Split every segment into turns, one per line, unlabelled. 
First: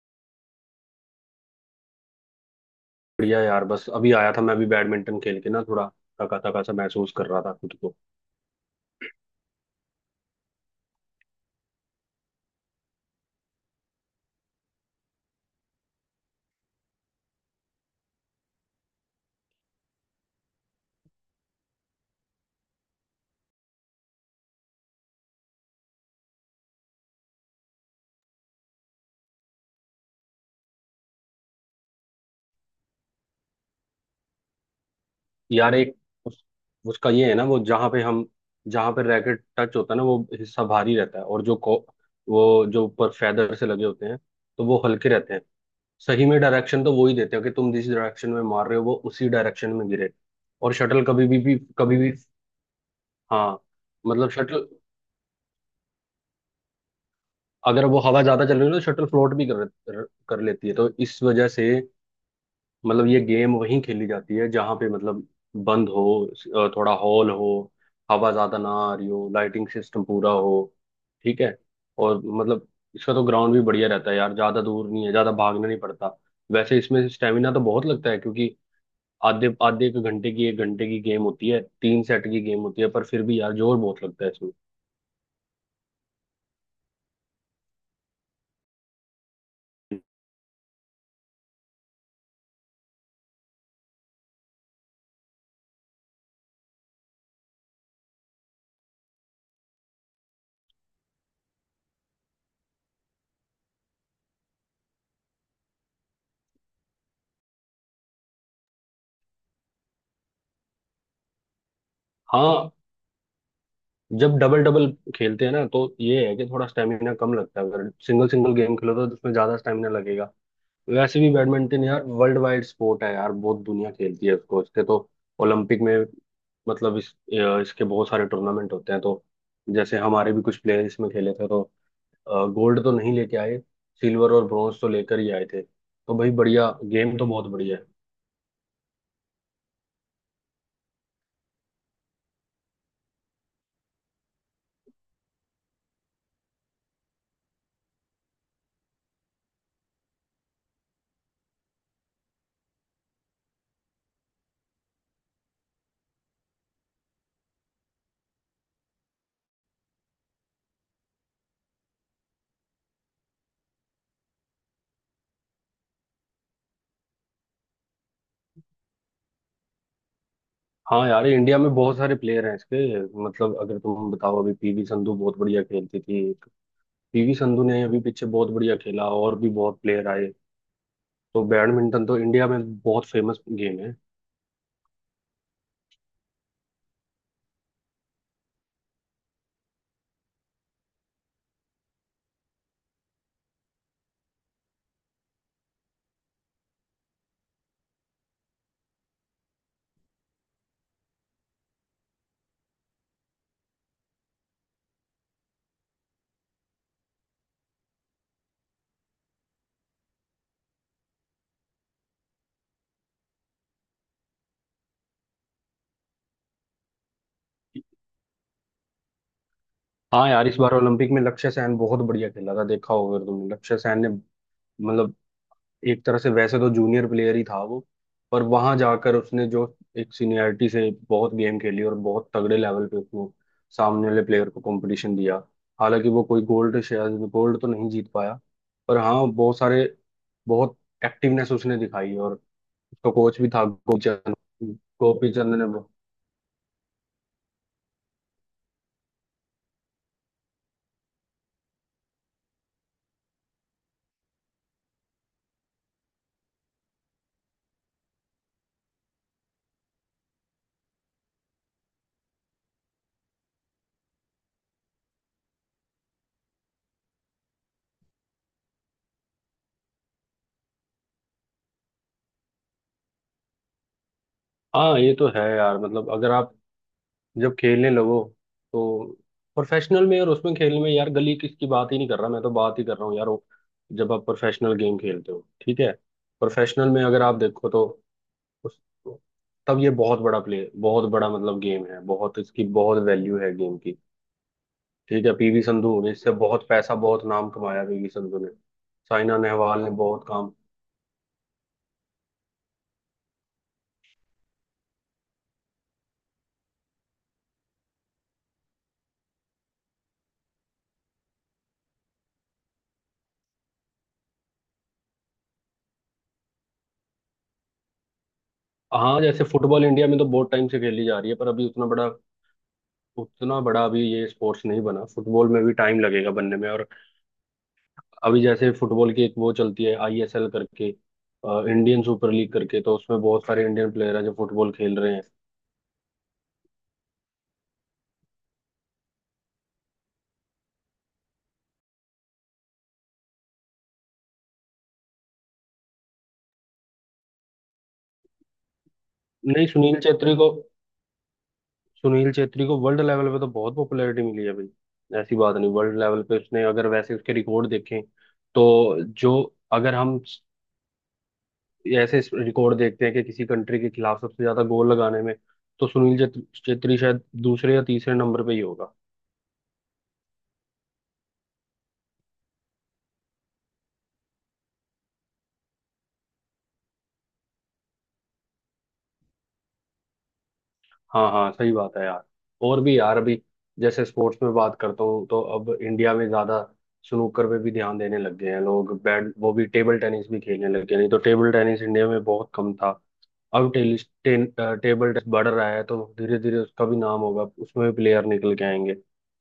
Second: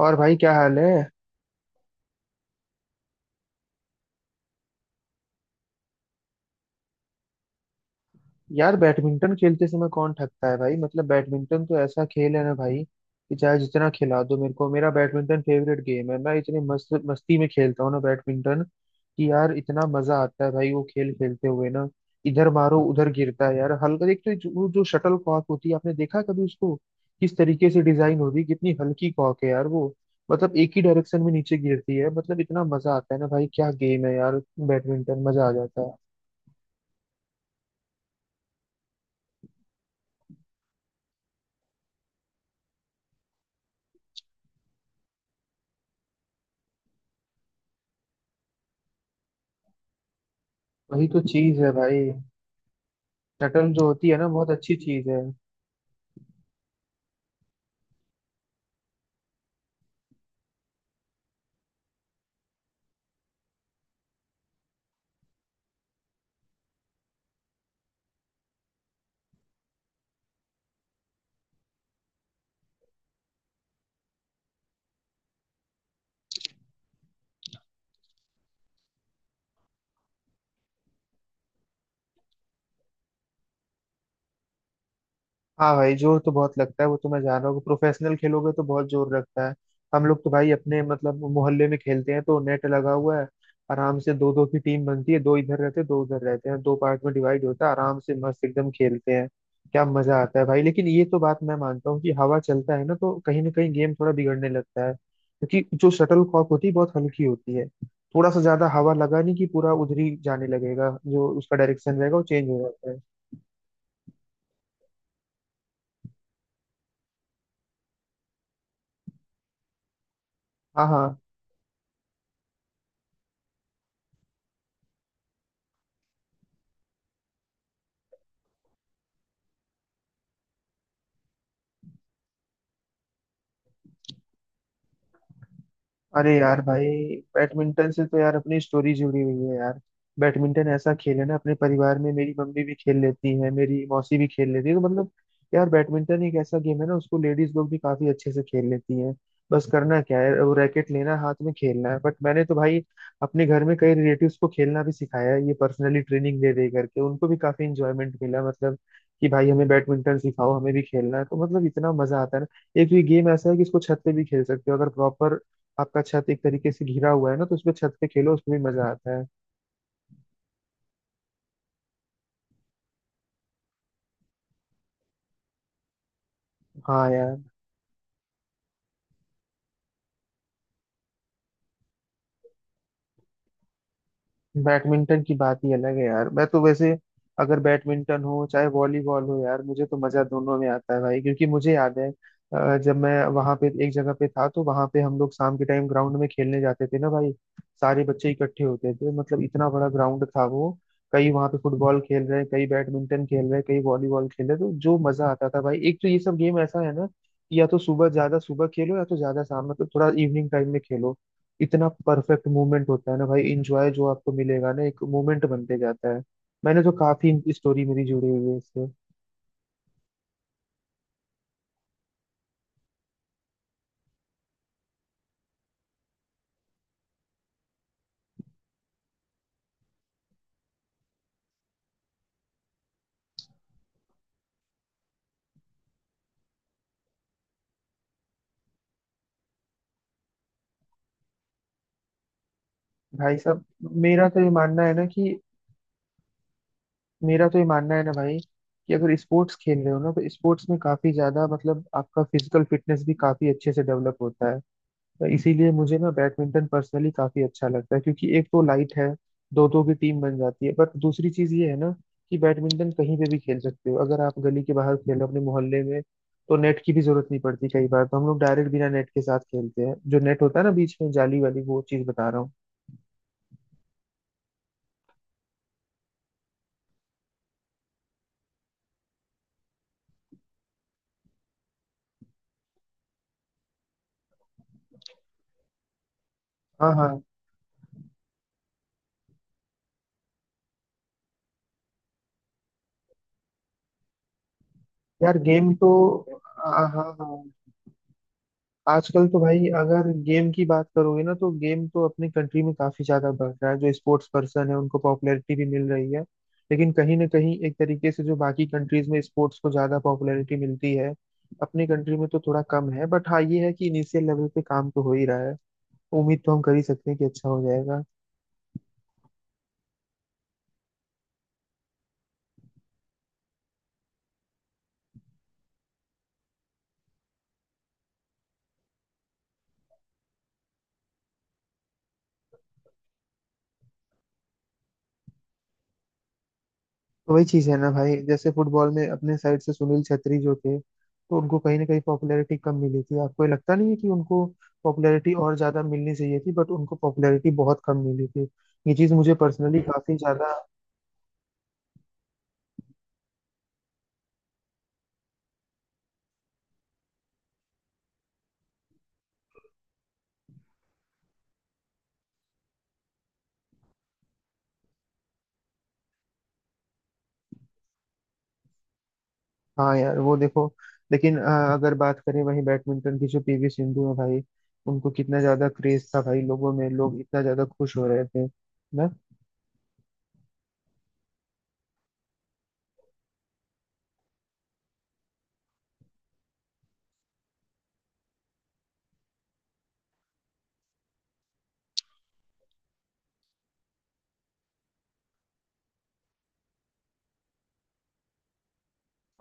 और भाई, क्या हाल है?
बढ़िया यार। बस अभी आया था, मैं अभी बैडमिंटन खेल के ना, थोड़ा थका थका सा महसूस कर रहा था खुद को।
यार बैडमिंटन खेलते समय कौन थकता है भाई, मतलब बैडमिंटन तो ऐसा खेल है ना भाई, कि चाहे जितना खिला दो मेरे को, मेरा बैडमिंटन फेवरेट गेम है। मैं इतनी मस्त मस्ती में खेलता हूँ ना बैडमिंटन, कि यार इतना मजा आता है भाई वो खेल खेलते हुए ना। इधर मारो उधर गिरता है यार, हल्का, एक तो वो जो शटल कॉक होती है, आपने देखा कभी उसको किस तरीके से डिजाइन होती है, कितनी हल्की कॉक है यार वो। मतलब एक ही डायरेक्शन में नीचे गिरती है, मतलब इतना मजा आता है ना भाई, क्या गेम है यार बैडमिंटन, मजा आ
यार
जाता है।
एक उस, उसका ये है ना, वो जहाँ पे रैकेट टच होता है ना वो हिस्सा भारी रहता है, और वो जो ऊपर फेदर से लगे होते हैं तो वो हल्के रहते हैं। सही में डायरेक्शन तो वो ही देते हैं कि तुम जिस डायरेक्शन में मार रहे हो वो उसी डायरेक्शन में गिरे। और शटल
वही तो
कभी भी, भी
चीज है
कभी
भाई,
भी हाँ।
शटल जो होती है ना
मतलब
बहुत
शटल
अच्छी चीज है।
अगर वो हवा ज्यादा चल रही है तो शटल फ्लोट भी कर लेती है, तो इस वजह से मतलब ये गेम वहीं खेली जाती है जहां पे मतलब बंद हो, थोड़ा हॉल हो, हवा ज्यादा ना आ रही हो, लाइटिंग सिस्टम पूरा हो, ठीक है। और मतलब इसका तो ग्राउंड भी बढ़िया रहता है यार, ज्यादा दूर नहीं है, ज्यादा भागना नहीं पड़ता। वैसे इसमें स्टेमिना तो बहुत लगता है, क्योंकि आधे आधे एक घंटे की गेम होती है, 3 सेट की गेम होती है, पर फिर भी यार जोर बहुत लगता है इसमें।
हाँ भाई, जोर तो बहुत लगता है, वो तो मैं जान रहा हूँ, प्रोफेशनल खेलोगे तो बहुत जोर लगता है। हम लोग तो भाई अपने मतलब मोहल्ले में खेलते हैं, तो नेट लगा हुआ है, आराम से दो दो की टीम बनती है, दो इधर रहते हैं, दो उधर रहते हैं, दो पार्ट में डिवाइड होता है, आराम से मस्त एकदम खेलते हैं। क्या मजा आता है भाई! लेकिन ये तो बात मैं मानता हूँ कि हवा चलता है ना तो कहीं ना कहीं गेम थोड़ा बिगड़ने लगता है, क्योंकि जो शटल कॉक होती है बहुत हल्की होती है। थोड़ा सा ज्यादा हवा लगा नहीं कि पूरा उधर ही जाने लगेगा, जो उसका डायरेक्शन रहेगा वो चेंज हो
हाँ,
जाता है।
जब डबल डबल खेलते हैं ना तो ये है कि थोड़ा स्टेमिना कम लगता है, अगर सिंगल सिंगल गेम खेलो तो उसमें ज्यादा स्टेमिना लगेगा।
हाँ, हाँ।
वैसे भी बैडमिंटन यार वर्ल्ड वाइड स्पोर्ट है यार, बहुत दुनिया खेलती है उसको। इसके तो ओलंपिक में मतलब इसके बहुत सारे टूर्नामेंट होते हैं, तो जैसे हमारे भी कुछ प्लेयर इसमें खेले थे तो गोल्ड तो नहीं लेके आए, सिल्वर और ब्रॉन्ज तो लेकर ही आए थे। तो भाई
अरे यार
बढ़िया
भाई,
गेम तो बहुत बढ़िया है।
बैडमिंटन से तो यार अपनी स्टोरी जुड़ी हुई है यार। बैडमिंटन ऐसा खेल है ना, अपने परिवार में मेरी मम्मी भी खेल लेती है, मेरी मौसी भी खेल लेती है, तो मतलब यार बैडमिंटन एक ऐसा गेम है ना उसको लेडीज लोग भी काफी अच्छे से खेल लेती हैं। बस करना क्या है, वो रैकेट लेना हाथ में, खेलना है। बट मैंने तो भाई अपने घर में कई रिलेटिव्स को खेलना भी सिखाया है, ये पर्सनली ट्रेनिंग दे दे करके उनको भी काफी इंजॉयमेंट मिला, मतलब कि भाई हमें बैडमिंटन सिखाओ, हमें भी खेलना है, तो मतलब इतना मजा आता है ना। एक तो ये गेम ऐसा है कि इसको छत पे भी खेल सकते हो, अगर प्रॉपर आपका छत एक तरीके से घिरा हुआ है ना, तो उसमें छत पे खेलो, उसमें भी मजा आता है।
हाँ यार, इंडिया में बहुत सारे प्लेयर हैं इसके। मतलब अगर तुम बताओ, अभी पीवी संधू बहुत बढ़िया खेलती थी।
हाँ
पीवी
यार,
संधू ने अभी पीछे बहुत बढ़िया खेला, और भी बहुत प्लेयर आए। तो बैडमिंटन तो इंडिया में बहुत फेमस गेम है।
बैडमिंटन की बात ही अलग है यार। मैं तो वैसे अगर बैडमिंटन हो चाहे वॉलीबॉल हो, यार मुझे तो मजा दोनों में आता है भाई। क्योंकि मुझे याद है जब मैं वहां पे एक जगह पे था, तो वहां पे हम लोग शाम के टाइम ग्राउंड में खेलने जाते थे ना भाई। सारे बच्चे इकट्ठे होते थे, मतलब इतना बड़ा ग्राउंड था वो। कई वहां पे फुटबॉल खेल रहे हैं, कई बैडमिंटन खेल रहे हैं, कई वॉलीबॉल खेल रहे हैं, तो जो मजा आता था भाई! एक तो ये सब गेम ऐसा है ना कि या तो सुबह, ज्यादा सुबह खेलो, या तो ज्यादा शाम, मतलब थोड़ा इवनिंग टाइम में खेलो। इतना परफेक्ट मूवमेंट होता है ना भाई, इंजॉय जो आपको मिलेगा ना, एक मूवमेंट बनते जाता है। मैंने तो काफी स्टोरी मेरी जुड़ी हुई है इससे।
हाँ यार, इस बार ओलंपिक में लक्ष्य सेन बहुत बढ़िया खेला था, देखा होगा अगर तुमने। लक्ष्य सेन ने मतलब, एक तरह से वैसे तो जूनियर प्लेयर ही था वो, पर वहां जाकर उसने जो एक सीनियरिटी से बहुत गेम खेली, और बहुत तगड़े लेवल पे उसने सामने वाले प्लेयर को कंपटीशन दिया। हालांकि वो कोई गोल्ड, शायद गोल्ड तो नहीं जीत पाया, पर हाँ बहुत सारे, बहुत एक्टिवनेस उसने दिखाई। और उसका
भाई
कोच भी था,
साहब,
गोपी
मेरा
चंद।
तो ये मानना है ना
गोपी
कि
चंद ने
मेरा तो ये मानना है ना भाई कि अगर स्पोर्ट्स खेल रहे हो ना तो स्पोर्ट्स में काफी ज्यादा मतलब आपका फिजिकल फिटनेस भी काफी अच्छे से डेवलप होता है। तो इसीलिए मुझे ना बैडमिंटन पर्सनली काफी अच्छा लगता है, क्योंकि एक तो लाइट है, दो दो की टीम बन जाती है। बट दूसरी चीज ये है ना कि बैडमिंटन कहीं पे भी खेल सकते हो, अगर आप गली के बाहर खेलो अपने मोहल्ले में, तो नेट की भी जरूरत नहीं पड़ती। कई बार तो हम लोग डायरेक्ट बिना नेट के साथ खेलते हैं, जो नेट होता है ना बीच में, जाली वाली, वो चीज बता रहा हूँ।
हाँ ये तो है यार। मतलब अगर आप जब खेलने लगो तो प्रोफेशनल में, और उसमें खेलने में यार, गली किस की बात ही नहीं कर रहा मैं, तो बात ही कर रहा हूँ यार वो जब आप प्रोफेशनल गेम खेलते हो, ठीक है। प्रोफेशनल
हाँ,
में
हाँ।
अगर आप देखो तो उस तब ये बहुत बड़ा प्ले, बहुत बड़ा मतलब गेम है, बहुत इसकी बहुत वैल्यू है गेम की। ठीक है,
यार
पीवी
गेम
संधू
तो,
हो गई, इससे बहुत
हाँ,
पैसा
हाँ,
बहुत
हाँ।
नाम कमाया पीवी संधू ने।
आजकल
साइना
तो भाई
नेहवाल ने
अगर
बहुत
गेम
काम।
की बात करोगे ना, तो गेम तो अपनी कंट्री में काफी ज्यादा बढ़ रहा है, जो स्पोर्ट्स पर्सन है उनको पॉपुलैरिटी भी मिल रही है। लेकिन कहीं ना कहीं एक तरीके से जो बाकी कंट्रीज में स्पोर्ट्स को ज्यादा पॉपुलैरिटी मिलती है, अपनी कंट्री में तो थोड़ा कम है। बट हाँ, ये है कि इनिशियल लेवल पे काम तो हो ही रहा है, उम्मीद तो हम कर ही सकते हैं कि अच्छा हो जाएगा।
हाँ, जैसे फुटबॉल इंडिया में तो बहुत टाइम से खेली जा रही है, पर अभी उतना बड़ा अभी ये स्पोर्ट्स नहीं बना, फुटबॉल में भी टाइम लगेगा बनने में। और अभी जैसे फुटबॉल की एक वो चलती है, आईएसएल करके, इंडियन सुपर लीग करके, तो उसमें बहुत सारे इंडियन प्लेयर हैं जो फुटबॉल खेल रहे हैं।
तो वही चीज है ना भाई, जैसे फुटबॉल में अपने साइड से सुनील छेत्री जो थे, तो उनको कहीं ना कहीं पॉपुलैरिटी कम मिली थी। आपको ये लगता नहीं है कि उनको पॉपुलैरिटी और ज्यादा मिलनी चाहिए थी? बट उनको पॉपुलैरिटी बहुत कम मिली थी। ये चीज मुझे
नहीं,
पर्सनली काफी ज्यादा,
सुनील छेत्री को वर्ल्ड लेवल पे तो बहुत पॉपुलैरिटी मिली है भाई। ऐसी बात नहीं, वर्ल्ड लेवल पे उसने, अगर वैसे उसके रिकॉर्ड देखें तो जो, अगर हम ऐसे रिकॉर्ड देखते हैं कि किसी कंट्री के खिलाफ सबसे ज्यादा गोल लगाने में, तो सुनील छेत्री छेत्री शायद दूसरे या तीसरे नंबर पे ही होगा।
हाँ यार वो देखो। लेकिन अगर बात करें वहीं बैडमिंटन की, जो पीवी सिंधु है भाई, उनको कितना ज्यादा क्रेज था भाई लोगों में, लोग इतना ज्यादा खुश हो रहे थे ना।
हाँ हाँ, सही बात है यार। और भी यार अभी, जैसे स्पोर्ट्स में बात करता हूँ तो अब इंडिया में ज्यादा स्नूकर पे भी ध्यान देने लग गए हैं लोग, बैड वो भी टेबल टेनिस भी खेलने लग गए, नहीं तो टेबल टेनिस इंडिया में बहुत कम था। अब टेबल टेनिस बढ़ रहा है, तो धीरे धीरे उसका भी नाम होगा, उसमें भी प्लेयर निकल के आएंगे।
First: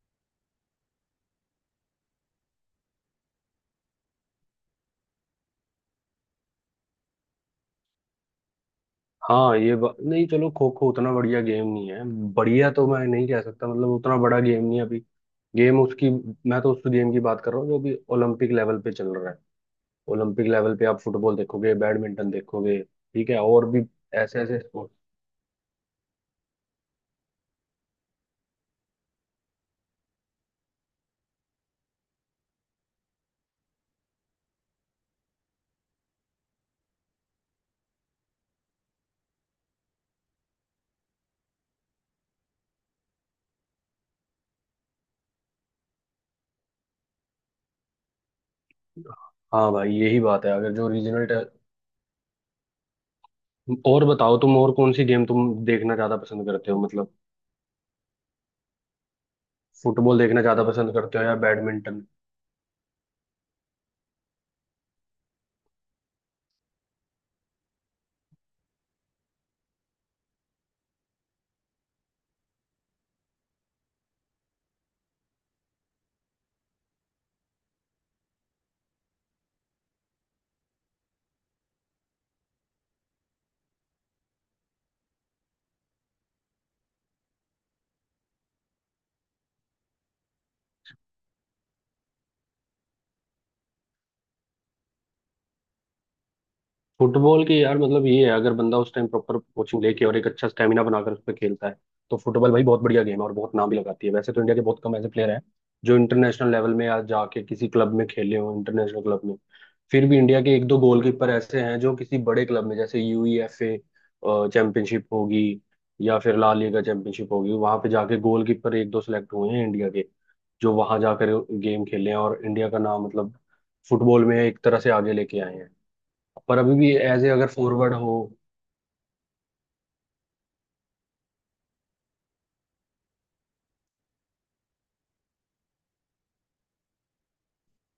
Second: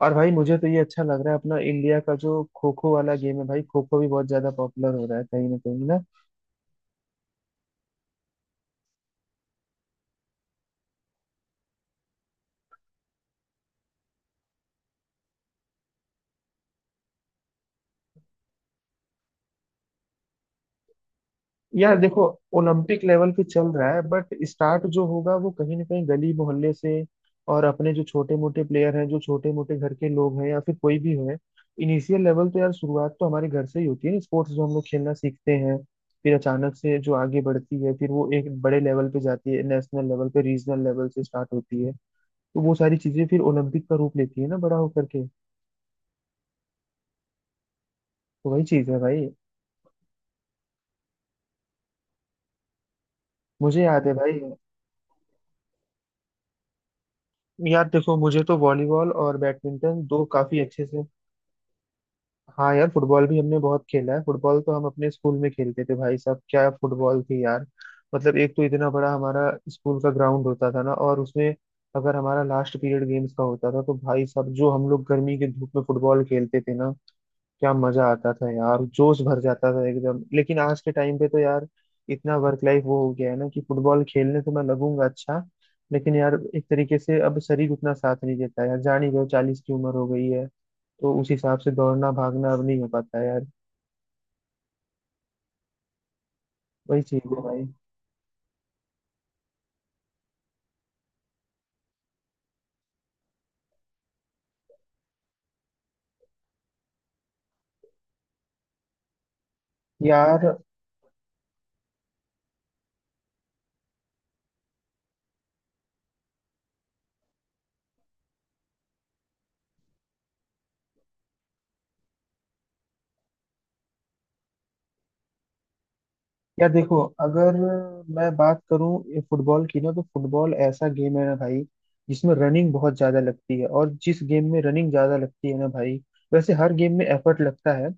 और भाई मुझे तो ये अच्छा लग रहा है, अपना इंडिया का जो खो खो वाला गेम है भाई, खो खो भी बहुत ज्यादा पॉपुलर हो रहा है कहीं ना कहीं।
हाँ नहीं चलो, खो खो उतना बढ़िया गेम नहीं है। बढ़िया तो मैं नहीं कह सकता, मतलब उतना बड़ा गेम नहीं है अभी। गेम उसकी, मैं तो उस गेम की बात कर रहा हूँ जो अभी ओलंपिक लेवल पे चल रहा है। ओलंपिक लेवल पे आप फुटबॉल देखोगे,
यार देखो,
बैडमिंटन देखोगे,
ओलंपिक
ठीक
लेवल
है,
पे चल
और भी
रहा है, बट
ऐसे ऐसे
स्टार्ट
स्पोर्ट।
जो होगा वो कहीं ना कहीं गली मोहल्ले से। और अपने जो छोटे मोटे प्लेयर हैं, जो छोटे मोटे घर के लोग हैं, या फिर कोई भी है, इनिशियल लेवल तो यार, शुरुआत तो हमारे घर से ही होती है ना, स्पोर्ट्स जो हम लोग खेलना सीखते हैं। फिर अचानक से जो आगे बढ़ती है, फिर वो एक बड़े लेवल पे जाती है, नेशनल लेवल पे, रीजनल लेवल से स्टार्ट होती है। तो वो सारी चीजें फिर ओलंपिक का रूप लेती है ना, बड़ा होकर के। तो वही चीज है भाई।
हाँ भाई, यही बात है अगर जो रीजनल।
मुझे
और
याद है
बताओ
भाई।
तुम, और कौन सी गेम तुम देखना ज्यादा पसंद करते हो, मतलब
यार देखो, मुझे तो वॉलीबॉल और बैडमिंटन
फुटबॉल
दो
देखना
काफी
ज्यादा
अच्छे
पसंद
से।
करते हो या बैडमिंटन?
हाँ यार, फुटबॉल भी हमने बहुत खेला है। फुटबॉल तो हम अपने स्कूल में खेलते थे भाई साहब, क्या फुटबॉल थी यार! मतलब एक तो इतना बड़ा हमारा स्कूल का ग्राउंड होता था ना, और उसमें अगर हमारा लास्ट पीरियड गेम्स का होता था, तो भाई साहब, जो हम लोग गर्मी के धूप में फुटबॉल खेलते थे ना, क्या मजा आता था यार, जोश भर जाता था एकदम। लेकिन आज के टाइम पे तो यार इतना वर्क लाइफ वो हो गया है ना, कि फुटबॉल खेलने तो मैं लगूंगा, अच्छा लेकिन यार एक तरीके से अब शरीर उतना साथ नहीं देता यार। जान ही रहे हो, 40 की उम्र हो गई है, तो उस हिसाब से दौड़ना भागना अब नहीं हो पाता है यार। वही चीज है
फुटबॉल की
भाई।
यार मतलब ये है, अगर बंदा उस टाइम प्रॉपर कोचिंग लेके और एक अच्छा स्टेमिना बनाकर उस पर खेलता है, तो फुटबॉल भाई बहुत बढ़िया गेम है, और बहुत नाम भी लगाती है। वैसे तो इंडिया के बहुत कम ऐसे प्लेयर हैं जो इंटरनेशनल लेवल में या जाके किसी क्लब में खेले हो, इंटरनेशनल क्लब में। फिर भी इंडिया
यार
के एक दो गोलकीपर ऐसे हैं जो किसी बड़े क्लब में, जैसे यूईएफए चैंपियनशिप होगी या फिर ला लीगा चैंपियनशिप होगी, वहां पे जाके गोलकीपर एक दो सिलेक्ट हुए हैं इंडिया के, जो वहां जाकर गेम खेले हैं और इंडिया का नाम मतलब फुटबॉल में एक तरह से आगे लेके आए हैं। पर
या
अभी भी
देखो,
एज ए अगर
अगर
फॉरवर्ड हो।
मैं बात करूं फुटबॉल की ना, तो फुटबॉल ऐसा गेम है ना भाई जिसमें रनिंग बहुत ज्यादा लगती है। और जिस गेम में रनिंग ज्यादा लगती है ना भाई, वैसे हर गेम में एफर्ट लगता है,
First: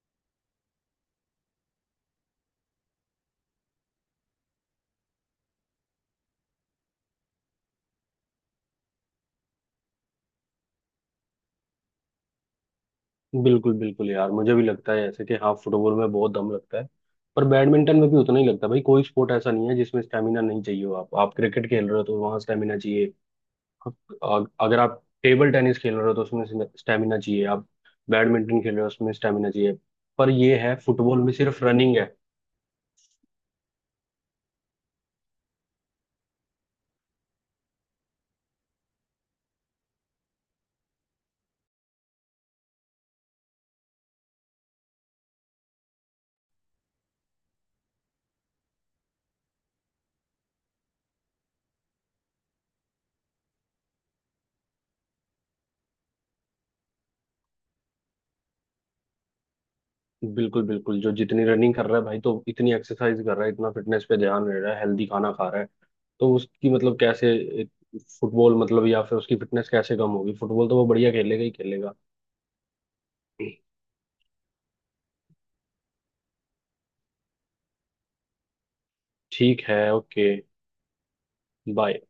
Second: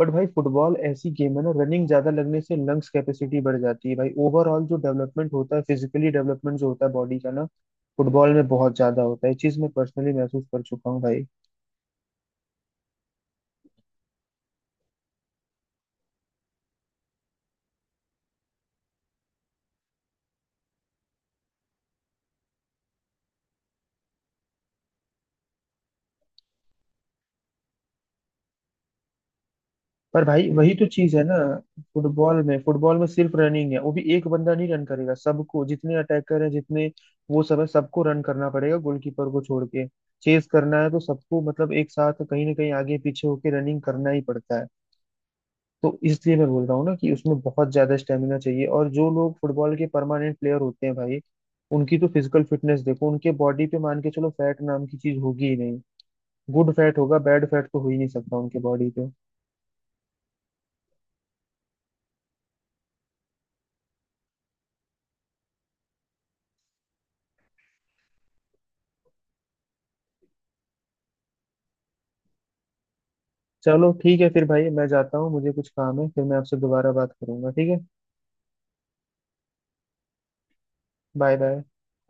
बट भाई फुटबॉल ऐसी गेम है ना, रनिंग ज्यादा लगने से लंग्स कैपेसिटी बढ़ जाती है भाई, ओवरऑल जो डेवलपमेंट होता है, फिजिकली डेवलपमेंट जो होता है बॉडी का ना, फुटबॉल में बहुत ज्यादा होता है। ये चीज मैं पर्सनली महसूस कर चुका हूँ भाई।
बिल्कुल बिल्कुल यार, मुझे भी लगता है ऐसे कि हाँ फुटबॉल में बहुत दम लगता है, पर बैडमिंटन में भी उतना ही लगता है भाई। कोई स्पोर्ट ऐसा नहीं है जिसमें स्टेमिना नहीं चाहिए हो। आप क्रिकेट खेल रहे हो तो वहाँ स्टेमिना चाहिए। अगर आप टेबल टेनिस खेल रहे हो तो उसमें स्टेमिना चाहिए। आप बैडमिंटन खेल रहे हो उसमें स्टेमिना चाहिए।
पर
पर
भाई
ये
वही
है,
तो चीज है
फुटबॉल में
ना,
सिर्फ रनिंग है।
फुटबॉल में सिर्फ रनिंग है, वो भी एक बंदा नहीं रन करेगा, सबको, जितने अटैकर हैं, जितने वो सब है, सबको रन करना पड़ेगा, गोलकीपर को छोड़ के। चेस करना है तो सबको, मतलब एक साथ कहीं ना कहीं आगे पीछे होके रनिंग करना ही पड़ता है। तो इसलिए मैं बोल रहा हूँ ना कि उसमें बहुत ज्यादा स्टेमिना चाहिए। और जो लोग फुटबॉल के परमानेंट प्लेयर होते हैं भाई, उनकी तो फिजिकल फिटनेस देखो, उनके बॉडी पे मान के चलो फैट नाम की चीज होगी ही नहीं। गुड फैट होगा, बैड फैट तो हो ही नहीं सकता उनके बॉडी पे।
बिल्कुल बिल्कुल, जो जितनी रनिंग कर रहा है भाई तो इतनी एक्सरसाइज कर रहा है, इतना फिटनेस पे ध्यान दे रहा है, हेल्दी खाना खा रहा है, तो उसकी मतलब कैसे फुटबॉल मतलब, या फिर उसकी फिटनेस कैसे कम होगी? फुटबॉल तो वो बढ़िया खेलेगा ही खेलेगा।
चलो ठीक है फिर भाई, मैं जाता हूँ, मुझे कुछ काम है, फिर मैं आपसे दोबारा बात करूंगा, ठीक है?
ठीक है, ओके।
Bye bye.
बाय।